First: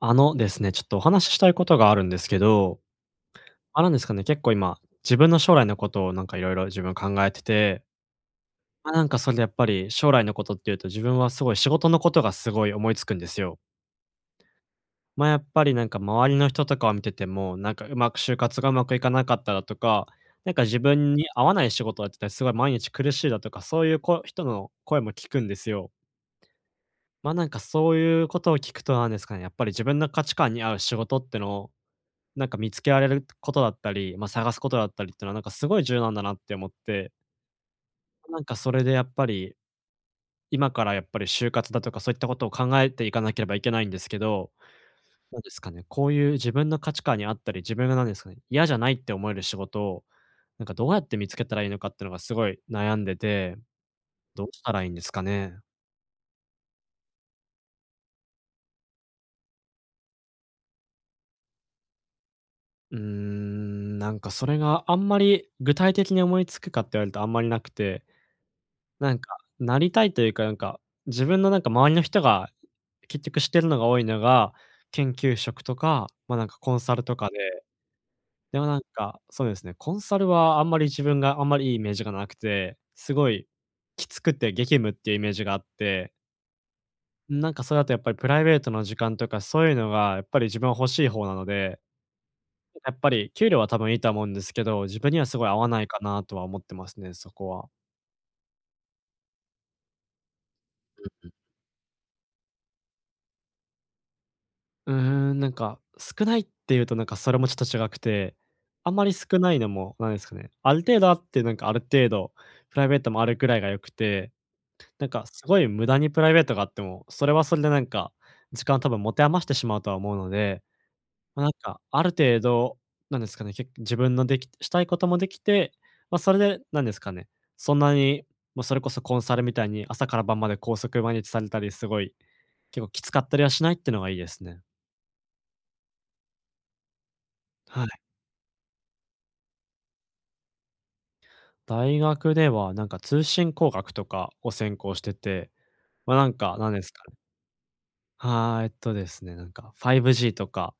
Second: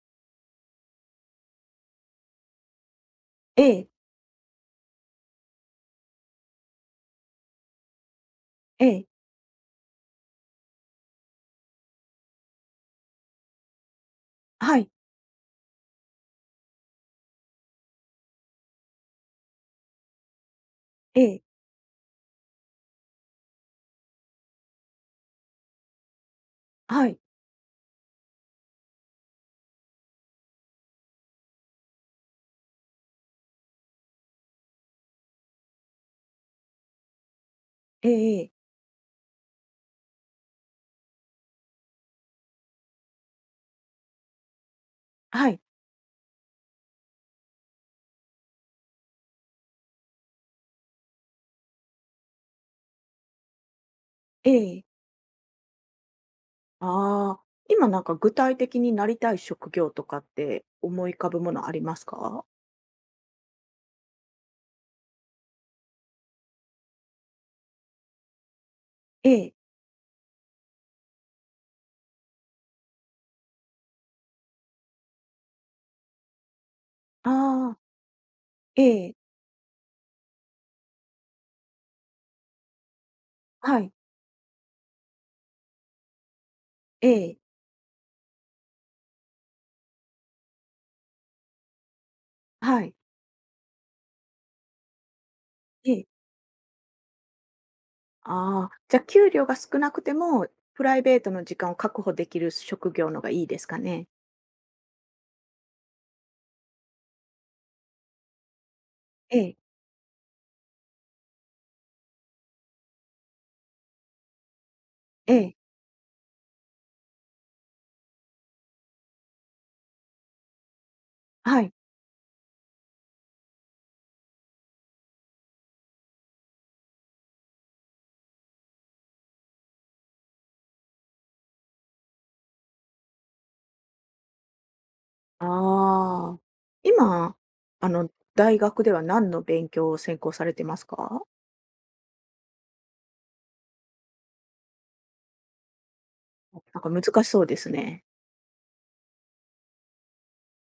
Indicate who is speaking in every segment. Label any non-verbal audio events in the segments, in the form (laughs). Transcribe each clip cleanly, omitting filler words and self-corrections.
Speaker 1: あのですね、ちょっとお話ししたいことがあるんですけど、
Speaker 2: え
Speaker 1: あ、
Speaker 2: え、
Speaker 1: なんですかね、結構今、自分の将来のことをいろいろ自分考えてて、
Speaker 2: え
Speaker 1: ま、な
Speaker 2: え、
Speaker 1: んかそれでやっぱり将来のことっていうと、自分はすごい仕事のことがすごい思いつくんですよ。
Speaker 2: はい、
Speaker 1: ま、やっぱりなんか周りの人とかを見てても、なんかうまく就活がうまくいかなかっただとか、なんか自分
Speaker 2: え
Speaker 1: に
Speaker 2: え、
Speaker 1: 合わない仕事をやってて、すごい毎日苦しいだとか、そういうこ人の声も聞くんですよ。
Speaker 2: はい、
Speaker 1: ま、なんかそういうことを聞くと、なんですかね、やっぱり自分の価値観に合う仕事ってのを見つけられることだったり、まあ、探すことだったりっていうのは、なんかすごい柔軟だなって思って、
Speaker 2: ええ
Speaker 1: な
Speaker 2: え
Speaker 1: ん
Speaker 2: え、
Speaker 1: かそれでやっぱり、今からやっぱり就活だとかそういったことを考えていかなければいけないんですけど、
Speaker 2: はい、ええはいえ
Speaker 1: なん
Speaker 2: え
Speaker 1: で
Speaker 2: は
Speaker 1: すか
Speaker 2: い
Speaker 1: ね、こういう自分の価値観に合ったり、自分がなんですかね、嫌じゃないって思える仕事を、なんかどうやって見つけたらいいのかっていうのがすごい悩んでて、どう
Speaker 2: え
Speaker 1: したら
Speaker 2: え
Speaker 1: いいんですかね？
Speaker 2: ああ、今具体的になりたい職業とかって思い浮かぶものありますか？
Speaker 1: うーん、なんかそれがあんまり具体的に思いつくかって言われるとあんまりなくて、なん
Speaker 2: え
Speaker 1: か、
Speaker 2: え、
Speaker 1: なりたいというか、なんか、自分の周りの人が結局してるのが多いのが、研究職とか、ま、なんかコンサルとかで、
Speaker 2: ああ、
Speaker 1: でもなん
Speaker 2: ええ、
Speaker 1: か、そうですね、コンサルはあんまり自分があんまりいいイメージがなくて、すごい
Speaker 2: はい、
Speaker 1: きつくて激務っていうイメージがあって、
Speaker 2: ええ、
Speaker 1: なんかそれだとやっぱりプライベートの時間とかそういうのがやっぱり自分は欲しい方なので、
Speaker 2: は
Speaker 1: や
Speaker 2: い、
Speaker 1: っぱり給料は多分いいとは思うんですけど、自分にはすごい合わない
Speaker 2: え
Speaker 1: か
Speaker 2: え。
Speaker 1: なとは思ってますね、そこは。
Speaker 2: ああ、じゃ、給料が少なくても、プライベートの時間を確保できる職業のがいいですかね？
Speaker 1: うーん、なんか、少ないっていうとなんかそれもちょっと違くて、あんまり少
Speaker 2: え
Speaker 1: な
Speaker 2: え、
Speaker 1: いのも、なんですかね、ある程度あって、なんかある程度プライベートもあるくらいが良くて、なんか
Speaker 2: え
Speaker 1: す
Speaker 2: え、
Speaker 1: ごい無駄にプライベートがあっても、それはそれでなんか、時間を多分持て余してしまうとは思うので、まあ、なん
Speaker 2: はい。
Speaker 1: かある程度、なんですかね、け自分のできしたいこともできて、まあ、それでなんですかね、そんなに、もうそれこそコンサルみたいに朝から晩まで拘束毎日されたり、すごい結構きつかったりはしないっていうのがいいですね。
Speaker 2: ああ、今、
Speaker 1: はい。
Speaker 2: あの、大学では何の勉強を専攻されてますか？
Speaker 1: 大学では、なんか通信工学とかを専攻してて、まあ、なんか、なんですかね。
Speaker 2: 難しそうですね。
Speaker 1: はい、えっとですね、なんか 5G とか、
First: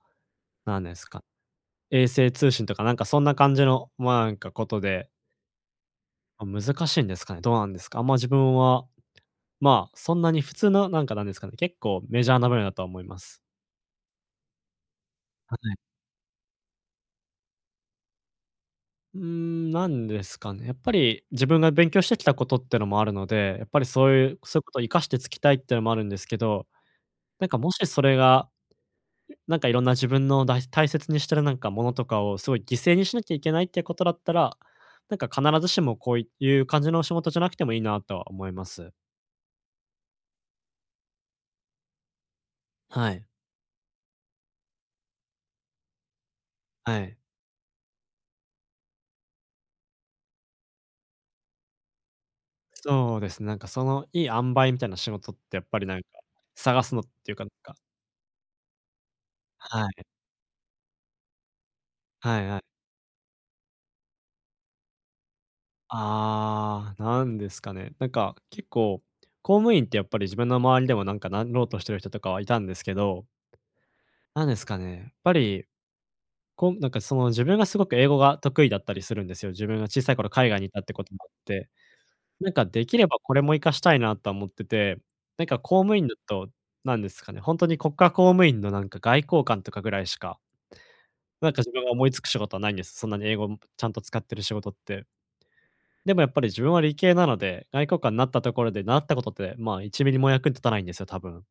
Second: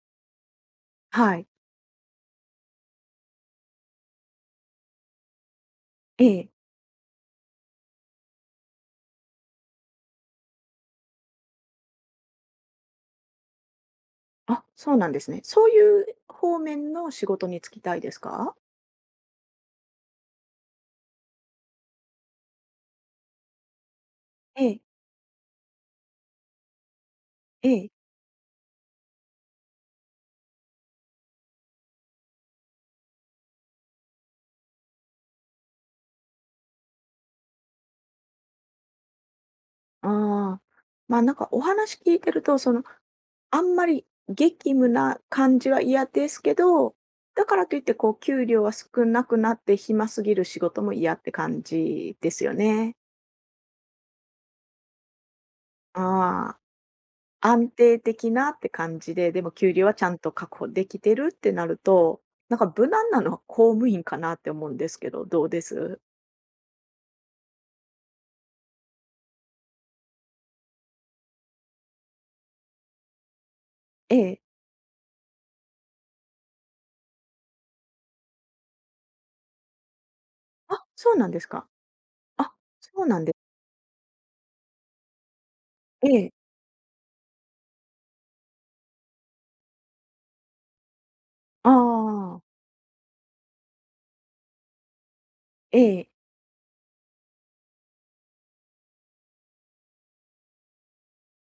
Speaker 1: なんですか
Speaker 2: はい。
Speaker 1: ね、衛星通信とか、なんかそんな感じの、ま、なんかことで、
Speaker 2: ええ。
Speaker 1: まあ難しいんですかね、どうなんですか？あんま自分は、ま、そんなに普通の、なんか、なんですかね、結構メジャーな分野だとは思います。
Speaker 2: あ、そうなんですね。
Speaker 1: は
Speaker 2: そう
Speaker 1: い。
Speaker 2: いう方面の仕事に就きたいですか？
Speaker 1: うーん、なんですかね、やっぱり自分が勉強してきたことってのもあるので、やっぱりそういう
Speaker 2: え
Speaker 1: こと
Speaker 2: え、
Speaker 1: を活かしてつきたいってのもあるんですけど、なんかも
Speaker 2: え
Speaker 1: しそ
Speaker 2: え。
Speaker 1: れがなんかいろんな自分の大切にしてるなんかものとかをすごい犠牲にしなきゃいけないっていうことだったら、なんか必ずしもこういう感じの仕事じゃなくてもいいなとは思います。
Speaker 2: ああ、まあ、お話聞いてると、
Speaker 1: はい。
Speaker 2: あんまり激務な感じは嫌ですけど、
Speaker 1: はい。
Speaker 2: だからといって、こう給料は少なくなって暇すぎる仕事も嫌って感じですよね。
Speaker 1: そうですね、なんかそのいい塩梅みたいな仕事ってやっぱりなんか
Speaker 2: ああ。
Speaker 1: 探すのっていうか、なん
Speaker 2: 安
Speaker 1: か、
Speaker 2: 定的なって感じで、でも給
Speaker 1: は
Speaker 2: 料はち
Speaker 1: い
Speaker 2: ゃんと確保できてるってなると、
Speaker 1: はいはい。
Speaker 2: 無難なのは公務員かなって思うんですけど、どうです
Speaker 1: ああ、なんですかね。なんか結構、公務員ってやっぱり自分の周りでもなんかなろうとしてる人とかはいたんですけど、
Speaker 2: ええ。
Speaker 1: なんですかね、やっぱりこんなんかその自分がすごく英語が得意だったりするんですよ。自分が小さい頃海外にいたっ
Speaker 2: あ、
Speaker 1: てこ
Speaker 2: そ
Speaker 1: と
Speaker 2: う
Speaker 1: もあっ
Speaker 2: なんです
Speaker 1: て、
Speaker 2: か。
Speaker 1: な
Speaker 2: あ、
Speaker 1: んかでき
Speaker 2: そ
Speaker 1: れ
Speaker 2: う
Speaker 1: ば
Speaker 2: なんで
Speaker 1: こ
Speaker 2: す
Speaker 1: れも活かしたいなとは思ってて、なんか公務員
Speaker 2: え
Speaker 1: だ
Speaker 2: え。
Speaker 1: と、なんですかね、ほんとに国家公務員のなんか外交官とかぐらいしか、なんか自
Speaker 2: あ
Speaker 1: 分が思いつく仕
Speaker 2: あ、
Speaker 1: 事はないんです。そんなに英語もちゃんと使ってる仕事って。
Speaker 2: ええ。
Speaker 1: でもやっぱり自分は理系なので、外交官になったところで習ったことって、まあ、1ミリも役に立たないんですよ、多分。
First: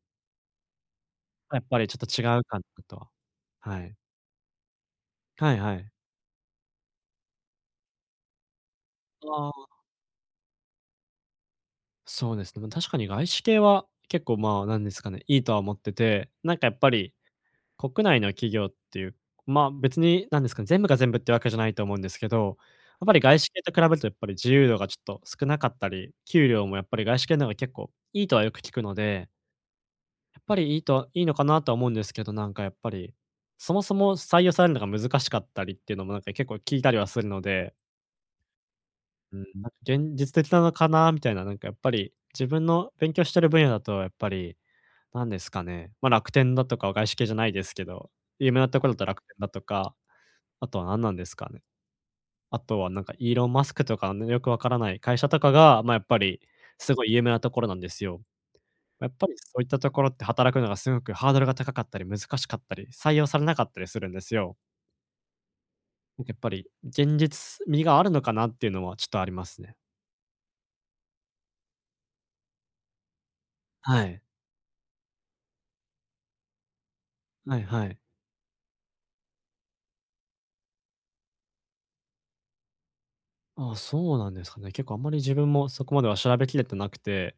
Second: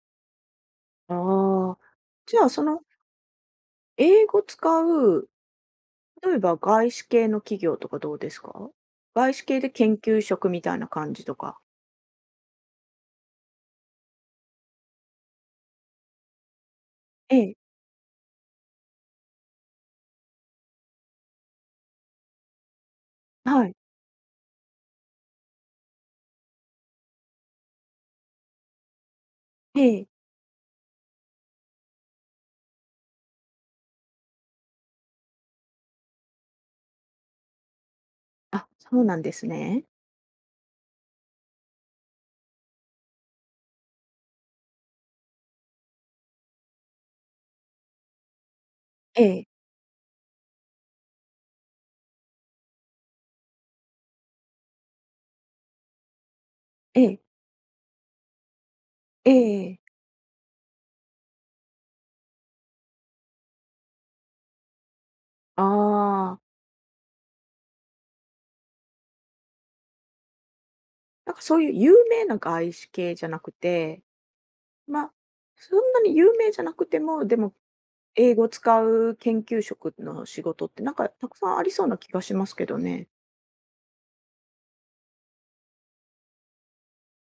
Speaker 2: あ
Speaker 1: やっぱ
Speaker 2: あ。
Speaker 1: りちょっと違
Speaker 2: じ
Speaker 1: う
Speaker 2: ゃあ、
Speaker 1: か
Speaker 2: そ
Speaker 1: な
Speaker 2: の、
Speaker 1: とは。はい。
Speaker 2: 英語使う、
Speaker 1: はいはい。
Speaker 2: 例えば外資系の企業とかどうですか外資系で
Speaker 1: あ、
Speaker 2: 研究職みたいな感じとか。
Speaker 1: そうですね。ま、確かに外資系は結構、まあ、なんですかね、いいとは思ってて、なんかやっぱり
Speaker 2: ええ。
Speaker 1: 国内の企業っていう、まあ、別になんですかね、全部が全部ってわけじゃないと思うんですけど、やっぱり外資系
Speaker 2: は
Speaker 1: と
Speaker 2: い。
Speaker 1: 比べるとやっぱり自由度がちょっと少なかったり、給料もやっぱり外資系の方が結構いいとはよく聞くので、
Speaker 2: ええ。
Speaker 1: やっぱりいいといいのかなとは思うんですけど、なんかやっぱり、そもそも採用されるのが難しかったりっていうのもなんか結構聞いたりはするので、
Speaker 2: あ、そうなんで
Speaker 1: うん、
Speaker 2: す
Speaker 1: なんか
Speaker 2: ね。
Speaker 1: 現実的なのかなみたいな、なんかやっぱり、自分の勉強してる分野だとやっぱり、なんですかね、まあ、楽天だとかは外資系じゃないですけど、有名なところだと楽
Speaker 2: え
Speaker 1: 天
Speaker 2: え。
Speaker 1: だとか、あとは何なんですかね。あとはなんかイーロン・マスクとかね、よくわからない会社とかが、まあ、やっぱりす
Speaker 2: え
Speaker 1: ごい有
Speaker 2: え。
Speaker 1: 名なところなんですよ。やっぱ
Speaker 2: え
Speaker 1: りそういったと
Speaker 2: え。
Speaker 1: ころって働くのがすごくハードルが高かったり難しかったり、採用されなかったりするんですよ。なんかや
Speaker 2: あ
Speaker 1: っ
Speaker 2: あ。
Speaker 1: ぱり現実味があるのかなっていうのはちょっとありますね。
Speaker 2: そういう有名な外資系じゃなく
Speaker 1: は
Speaker 2: て、
Speaker 1: い。
Speaker 2: まあ、そんなに有名じゃなくても、でも
Speaker 1: はいはい。
Speaker 2: 英語使う研究職の仕事ってたくさんありそうな気がしますけどね。
Speaker 1: ああ、そうなんですかね。結構あんまり自分もそこまでは調べきれてなくて、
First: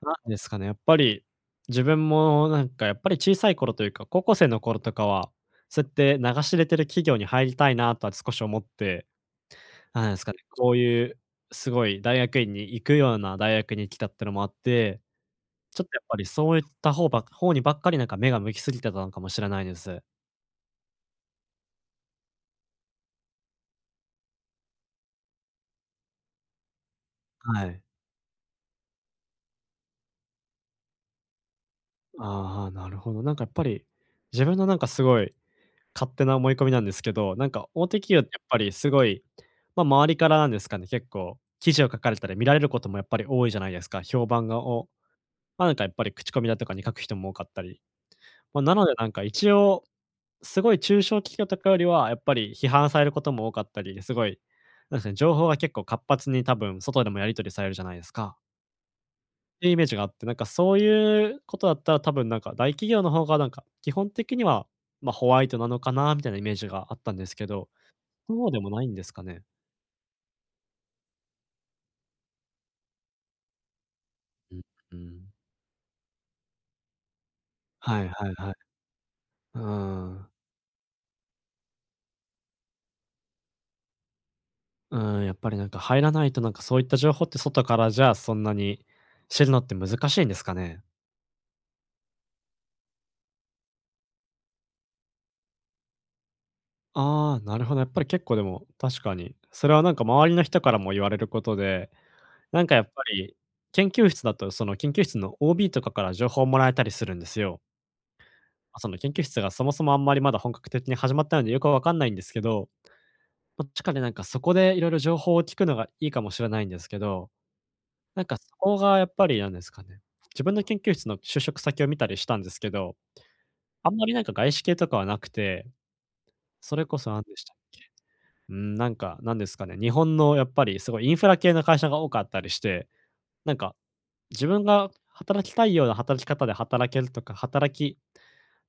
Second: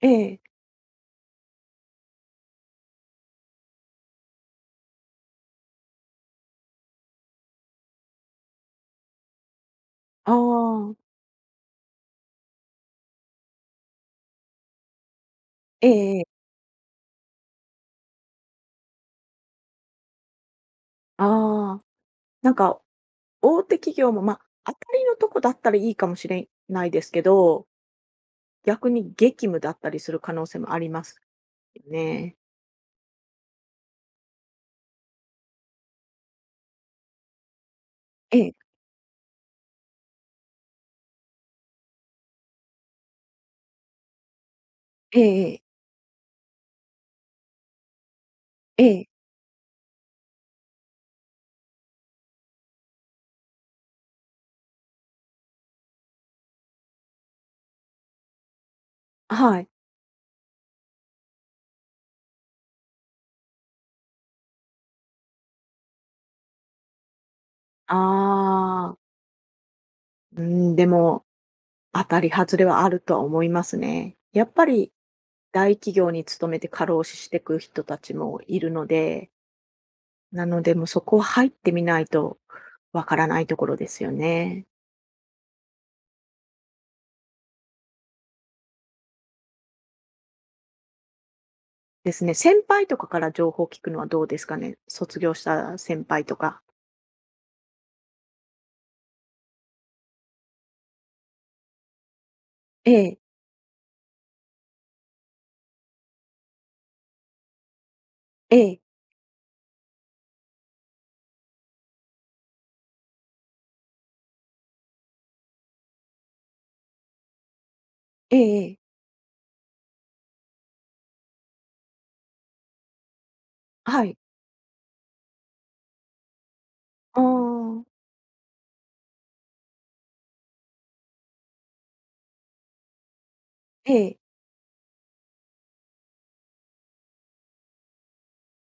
Speaker 2: え
Speaker 1: なんで
Speaker 2: え。
Speaker 1: すかね、やっぱり自分もなんかやっぱり小さい頃というか、高校生の頃とかは、そうやって流し入れてる企業に入りたいなとは少し思って、なんですか
Speaker 2: あ
Speaker 1: ね、こう
Speaker 2: あ。
Speaker 1: いうすごい大学院に行くような大学に来たってのもあって、ちょっとやっぱ
Speaker 2: え
Speaker 1: り
Speaker 2: え
Speaker 1: そういった方にばっかりなんか目が向きすぎてたのかもしれないです。
Speaker 2: ああ。なんか大手企業も、まあ、当たりのとこだったらいいかもしれないですけ
Speaker 1: は
Speaker 2: ど、
Speaker 1: い。
Speaker 2: 逆に激務だったりする可能性もありますよね。
Speaker 1: ああ、なるほど。なんかやっぱり自分のなんかすごい勝手な思い込みなんですけど、なんか大手企業って
Speaker 2: え
Speaker 1: やっ
Speaker 2: え。
Speaker 1: ぱりすごい、まあ、周りからなんですかね、結構記事を書かれたり見られることもやっぱり多いじゃないですか。評判がを、
Speaker 2: ええええ。
Speaker 1: まあ、なんかやっぱり口コミだとかに書く人も多かったり。まあ、なの
Speaker 2: え
Speaker 1: でな
Speaker 2: え
Speaker 1: んか一応、すごい中小企業とかよりはやっぱり批判されることも多かったり、すごい、なんですね、情報が結構活発に多分外でもやり取りされるじゃないですか。
Speaker 2: は
Speaker 1: って
Speaker 2: い。
Speaker 1: いうイメージがあって、そういうことだったら多分大企業の方が基本的には、ホワイトなのかなみたいなイメージがあったんですけど、
Speaker 2: あ
Speaker 1: そうでもないん
Speaker 2: あ。
Speaker 1: ですかね？
Speaker 2: うーん、でも当たり外れはあるとは思いますね。やっ
Speaker 1: うん、
Speaker 2: ぱり
Speaker 1: うん。
Speaker 2: 大企業に勤めて過労死していく人た
Speaker 1: はい
Speaker 2: ち
Speaker 1: はい
Speaker 2: も
Speaker 1: は
Speaker 2: いる
Speaker 1: い。
Speaker 2: ので、
Speaker 1: うーん。
Speaker 2: なのでもうそこは入ってみないとわからないところですよね。
Speaker 1: うーん、やっぱり入らないと、そういった情報って外からじゃ、あ、そんなに知るのって難しいんですかね？
Speaker 2: ですね。先輩とかから情報を聞くのはどうですかね？卒業した先輩とか。
Speaker 1: ああ、なるほど。やっぱり結構でも、確かに。それは周りの人からも言われることで、なんかやっ
Speaker 2: え
Speaker 1: ぱ
Speaker 2: え、
Speaker 1: り、研究室だと、その研究室の OB とかから情報をもらえたりするんですよ。
Speaker 2: え
Speaker 1: ま
Speaker 2: え、
Speaker 1: その研究室がそもそもあんまりまだ本格的に始まったのでよくわかんないんですけど、ま、確かにそこでいろいろ情報を聞くのがいいかもしれないんですけど、
Speaker 2: え
Speaker 1: そ
Speaker 2: え
Speaker 1: こ
Speaker 2: ええ。
Speaker 1: がやっぱりなんですかね、自分の研究室の就職先を見たりしたんですけど、あんま
Speaker 2: は
Speaker 1: り
Speaker 2: い。
Speaker 1: 外資系とかはなくて、それこそ
Speaker 2: あ
Speaker 1: 何でしたっけ、
Speaker 2: あ、
Speaker 1: うん、なんかなんですかね、日本のやっぱりすごいインフラ系の会社が多かったりして、なんか
Speaker 2: ええ、
Speaker 1: 自分が働きたいような働き方で働けるとか、働き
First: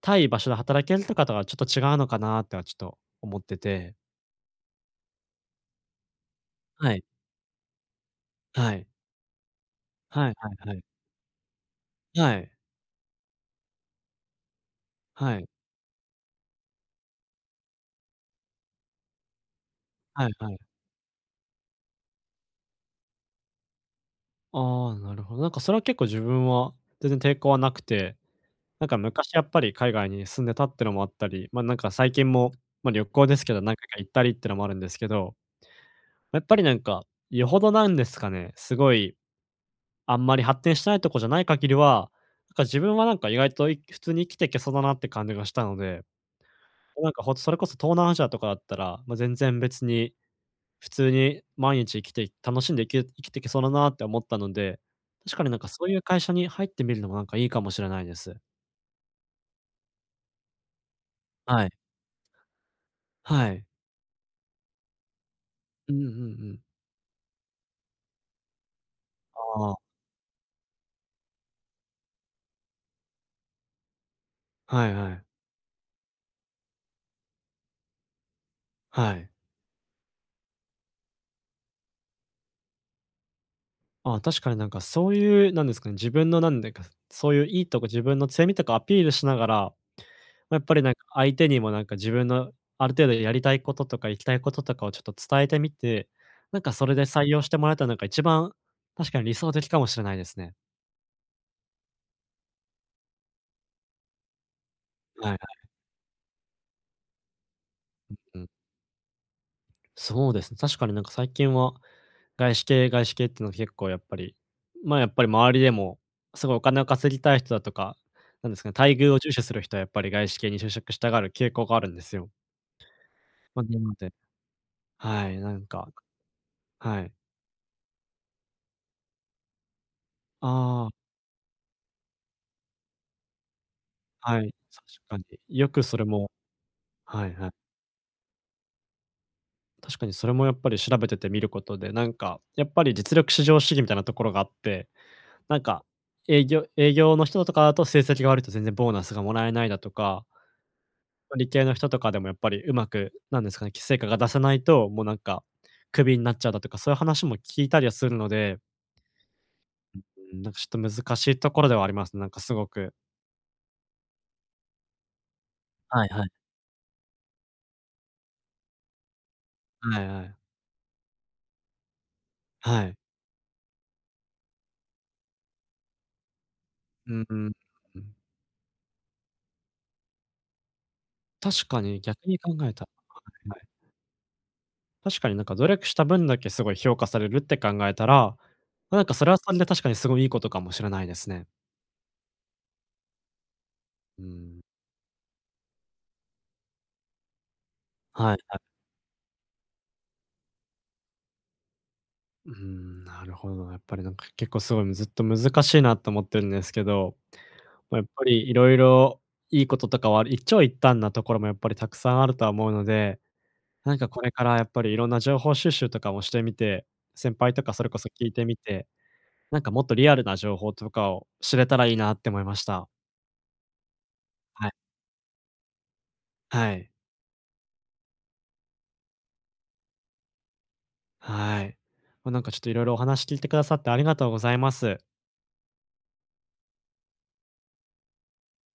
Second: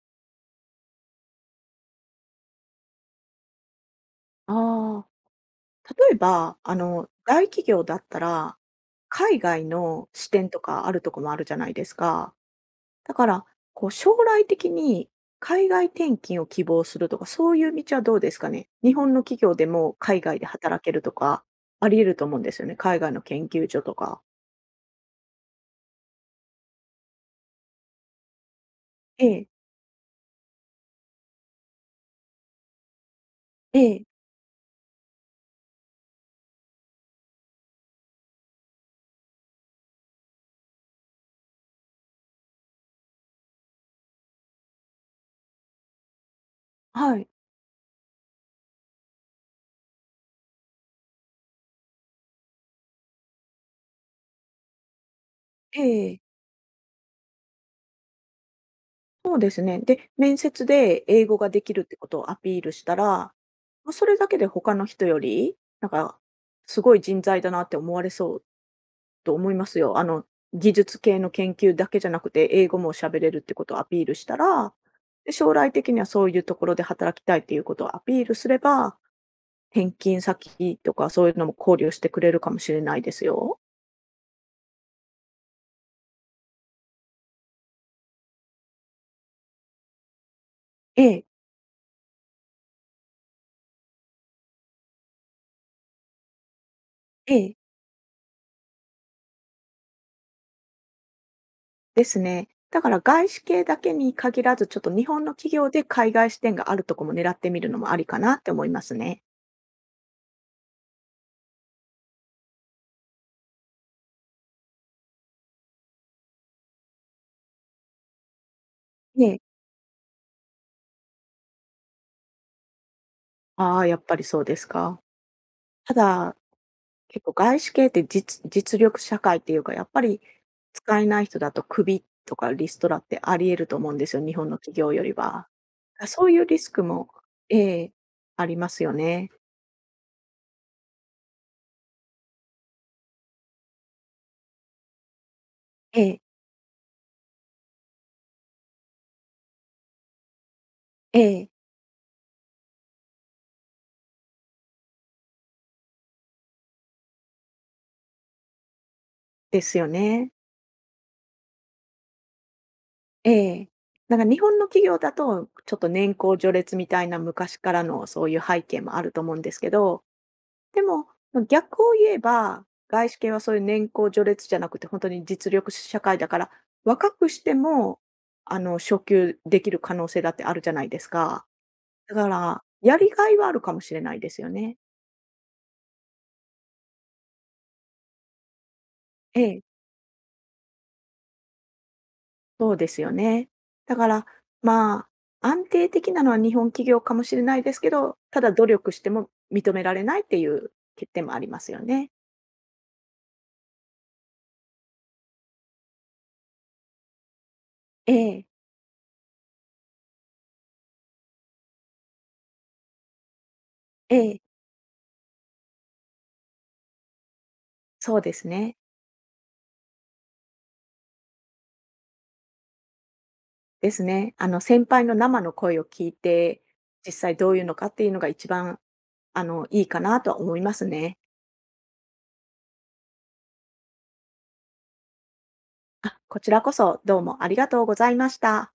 Speaker 1: たい場所で働けるとかとはちょっと違うのかなってはちょっと思ってて。
Speaker 2: ああ。例えば、あ
Speaker 1: はい。
Speaker 2: の、大企業だったら、
Speaker 1: はい。
Speaker 2: 海外の
Speaker 1: は
Speaker 2: 支
Speaker 1: いは
Speaker 2: 店と
Speaker 1: いはい。
Speaker 2: かあるとこもあるじゃないですか。
Speaker 1: はい。
Speaker 2: だから、こう将来的に
Speaker 1: はい。
Speaker 2: 海外転勤を希望するとか、そういう道はどうですかね？日本の企業でも海
Speaker 1: はい
Speaker 2: 外で
Speaker 1: はい。
Speaker 2: 働けるとか、あり得ると思うんですよね。海外の研究所とか。
Speaker 1: ああ、なるほど。それは結構自分は全然抵抗はなくて、
Speaker 2: え
Speaker 1: 昔や
Speaker 2: え、
Speaker 1: っぱり海外に住んでたってのもあったり、最近も、まあ、旅行ですけど、何
Speaker 2: え
Speaker 1: 回か
Speaker 2: え、
Speaker 1: 行ったりってのもあるんですけど、やっぱりよほどなんですかね、すごいあんまり発展してないとこじゃない限りは、自分は意外と、い (laughs) 普通に生きていけそうだなって感じがしたので、
Speaker 2: はい、
Speaker 1: ほんとそれこそ東南アジアとかだったら、まあ、全然別に普通に毎日生きて楽しんで生き生きていけそうだなって思ったので、確かに
Speaker 2: ええええは
Speaker 1: そうい
Speaker 2: い
Speaker 1: う会
Speaker 2: え
Speaker 1: 社
Speaker 2: え
Speaker 1: に入ってみるのもいいかもしれないです。
Speaker 2: そうですね。で、面接で英語がで
Speaker 1: はい。
Speaker 2: きるってことをアピールしたら、
Speaker 1: はい。
Speaker 2: ま、それだけで他の人より、
Speaker 1: うんうんうん。
Speaker 2: すごい人材だなって思われそうと思いま
Speaker 1: ああ。
Speaker 2: すよ。あの、技術系の研究だけじゃなくて、英語も喋れるってことをアピールしたら、
Speaker 1: はいはい。
Speaker 2: で、将来的にはそういうところで働きたいっていうことをアピールすれば、
Speaker 1: はい。
Speaker 2: 転勤先とかそういうのも考慮してくれるかもしれないですよ。
Speaker 1: ああ、確かにそういう、なんですかね、自分のなんでか、そういういいとこ、自分の強みとかアピールしながら、ま、やっぱり
Speaker 2: ええ、
Speaker 1: 相手にも自分のある程度やりたいこととか行きたいこととかをちょっと伝えてみて、それで採
Speaker 2: え
Speaker 1: 用して
Speaker 2: え、
Speaker 1: もらえたのが一番確かに理想的かもしれないですね。
Speaker 2: ですね。だから外資系だけに限らず、ちょっと日本
Speaker 1: はい
Speaker 2: の
Speaker 1: はい。
Speaker 2: 企業で海外支店があるとこも狙ってみるのもありかな
Speaker 1: う
Speaker 2: っ
Speaker 1: ん。
Speaker 2: て思いますね。
Speaker 1: そうですね。確かに最近は外資系っていうのは結構やっぱり、まあやっぱり周りでも、すごいお金を稼ぎたい人だとか、なんですかね、待遇を重
Speaker 2: ね
Speaker 1: 視する人はやっぱり外資系に就職したがる傾向があるんですよ。まあ、な
Speaker 2: ああ、
Speaker 1: の
Speaker 2: やっ
Speaker 1: で
Speaker 2: ぱりそうですか。
Speaker 1: はい、なんか、
Speaker 2: ただ
Speaker 1: はい。
Speaker 2: 結構外資系って実力社会っていうか、やっぱり
Speaker 1: あ
Speaker 2: 使
Speaker 1: あ、
Speaker 2: えない人だとクビとかリストラってあり得ると思うんですよ、日
Speaker 1: は
Speaker 2: 本
Speaker 1: い、
Speaker 2: の企業よ
Speaker 1: 確
Speaker 2: り
Speaker 1: か
Speaker 2: は。
Speaker 1: に。よくそれ
Speaker 2: あ、そ
Speaker 1: も
Speaker 2: ういうリスクも
Speaker 1: はいはい。
Speaker 2: ええ、ありますよね。
Speaker 1: 確かにそれもやっぱり調べてて見ることで、やっぱり実力至上主義みたいなところがあって、なんか、
Speaker 2: ええ、
Speaker 1: 営業の人とかだと成績が悪いと全然ボーナスがもらえないだとか、
Speaker 2: え
Speaker 1: 理
Speaker 2: え、
Speaker 1: 系の人とかでもやっぱりうまく、なんですかね、成果が出せないと、もうなんか、クビになっちゃうだとか、そういう話も聞いたりはするので、
Speaker 2: ですよね。
Speaker 1: うん、ちょっと難しいところではありますね、すごく。
Speaker 2: ええ。なんか日本の企業だと、ちょっと
Speaker 1: はい
Speaker 2: 年
Speaker 1: はい。
Speaker 2: 功序列みたいな昔からのそういう背景もあると思うんですけ
Speaker 1: は
Speaker 2: ど、
Speaker 1: いはい。
Speaker 2: でも、ま逆を言えば、
Speaker 1: はい。
Speaker 2: 外資系はそういう年功序列じゃなくて、本当に実力社会だから、若
Speaker 1: うん
Speaker 2: く
Speaker 1: う
Speaker 2: し
Speaker 1: ん。
Speaker 2: て
Speaker 1: う
Speaker 2: も、
Speaker 1: ん。
Speaker 2: あの、昇給できる可能性だってあるじゃないですか。
Speaker 1: 確かに
Speaker 2: だ
Speaker 1: 逆
Speaker 2: か
Speaker 1: に考
Speaker 2: ら、
Speaker 1: えた
Speaker 2: やりがいはあ
Speaker 1: は
Speaker 2: るか
Speaker 1: い。
Speaker 2: もしれないですよね。
Speaker 1: 確かに努力した分だけすごい評価されるって考えたら、まそれは
Speaker 2: え
Speaker 1: それ
Speaker 2: え、
Speaker 1: で確かにすごいいいことかもしれないですね。
Speaker 2: そうですよね。だか
Speaker 1: う
Speaker 2: ら、
Speaker 1: ん。
Speaker 2: まあ、安定的なのは日本企業かもしれないですけど、
Speaker 1: はい
Speaker 2: ただ
Speaker 1: は
Speaker 2: 努
Speaker 1: い。
Speaker 2: 力しても認められないっていう欠点もありますよね。
Speaker 1: うーん、なるほど。やっぱり結構すごいずっと難しいなと思ってるんですけど、ま、やっ
Speaker 2: え
Speaker 1: ぱ
Speaker 2: え、
Speaker 1: りいろいろいいこととかは一長一短なところもやっぱりたくさんあるとは思うので、
Speaker 2: え
Speaker 1: これ
Speaker 2: え、
Speaker 1: からやっぱりいろんな情報収集とかもしてみて、先輩とかそれこそ
Speaker 2: そう
Speaker 1: 聞い
Speaker 2: で
Speaker 1: て
Speaker 2: す
Speaker 1: み
Speaker 2: ね。
Speaker 1: て、もっとリアルな情報とかを知れたらいいなって思いました。
Speaker 2: ですね。あの、
Speaker 1: はい。
Speaker 2: 先輩の生の声を聞いて、
Speaker 1: はい。
Speaker 2: 実際どういうのかっていうのが一番、あの、いいかなとは思いますね。
Speaker 1: はい。ま、ちょっといろいろお話聞いてくださってありがとうございます。
Speaker 2: あ、こちらこそどうもありがとうございました。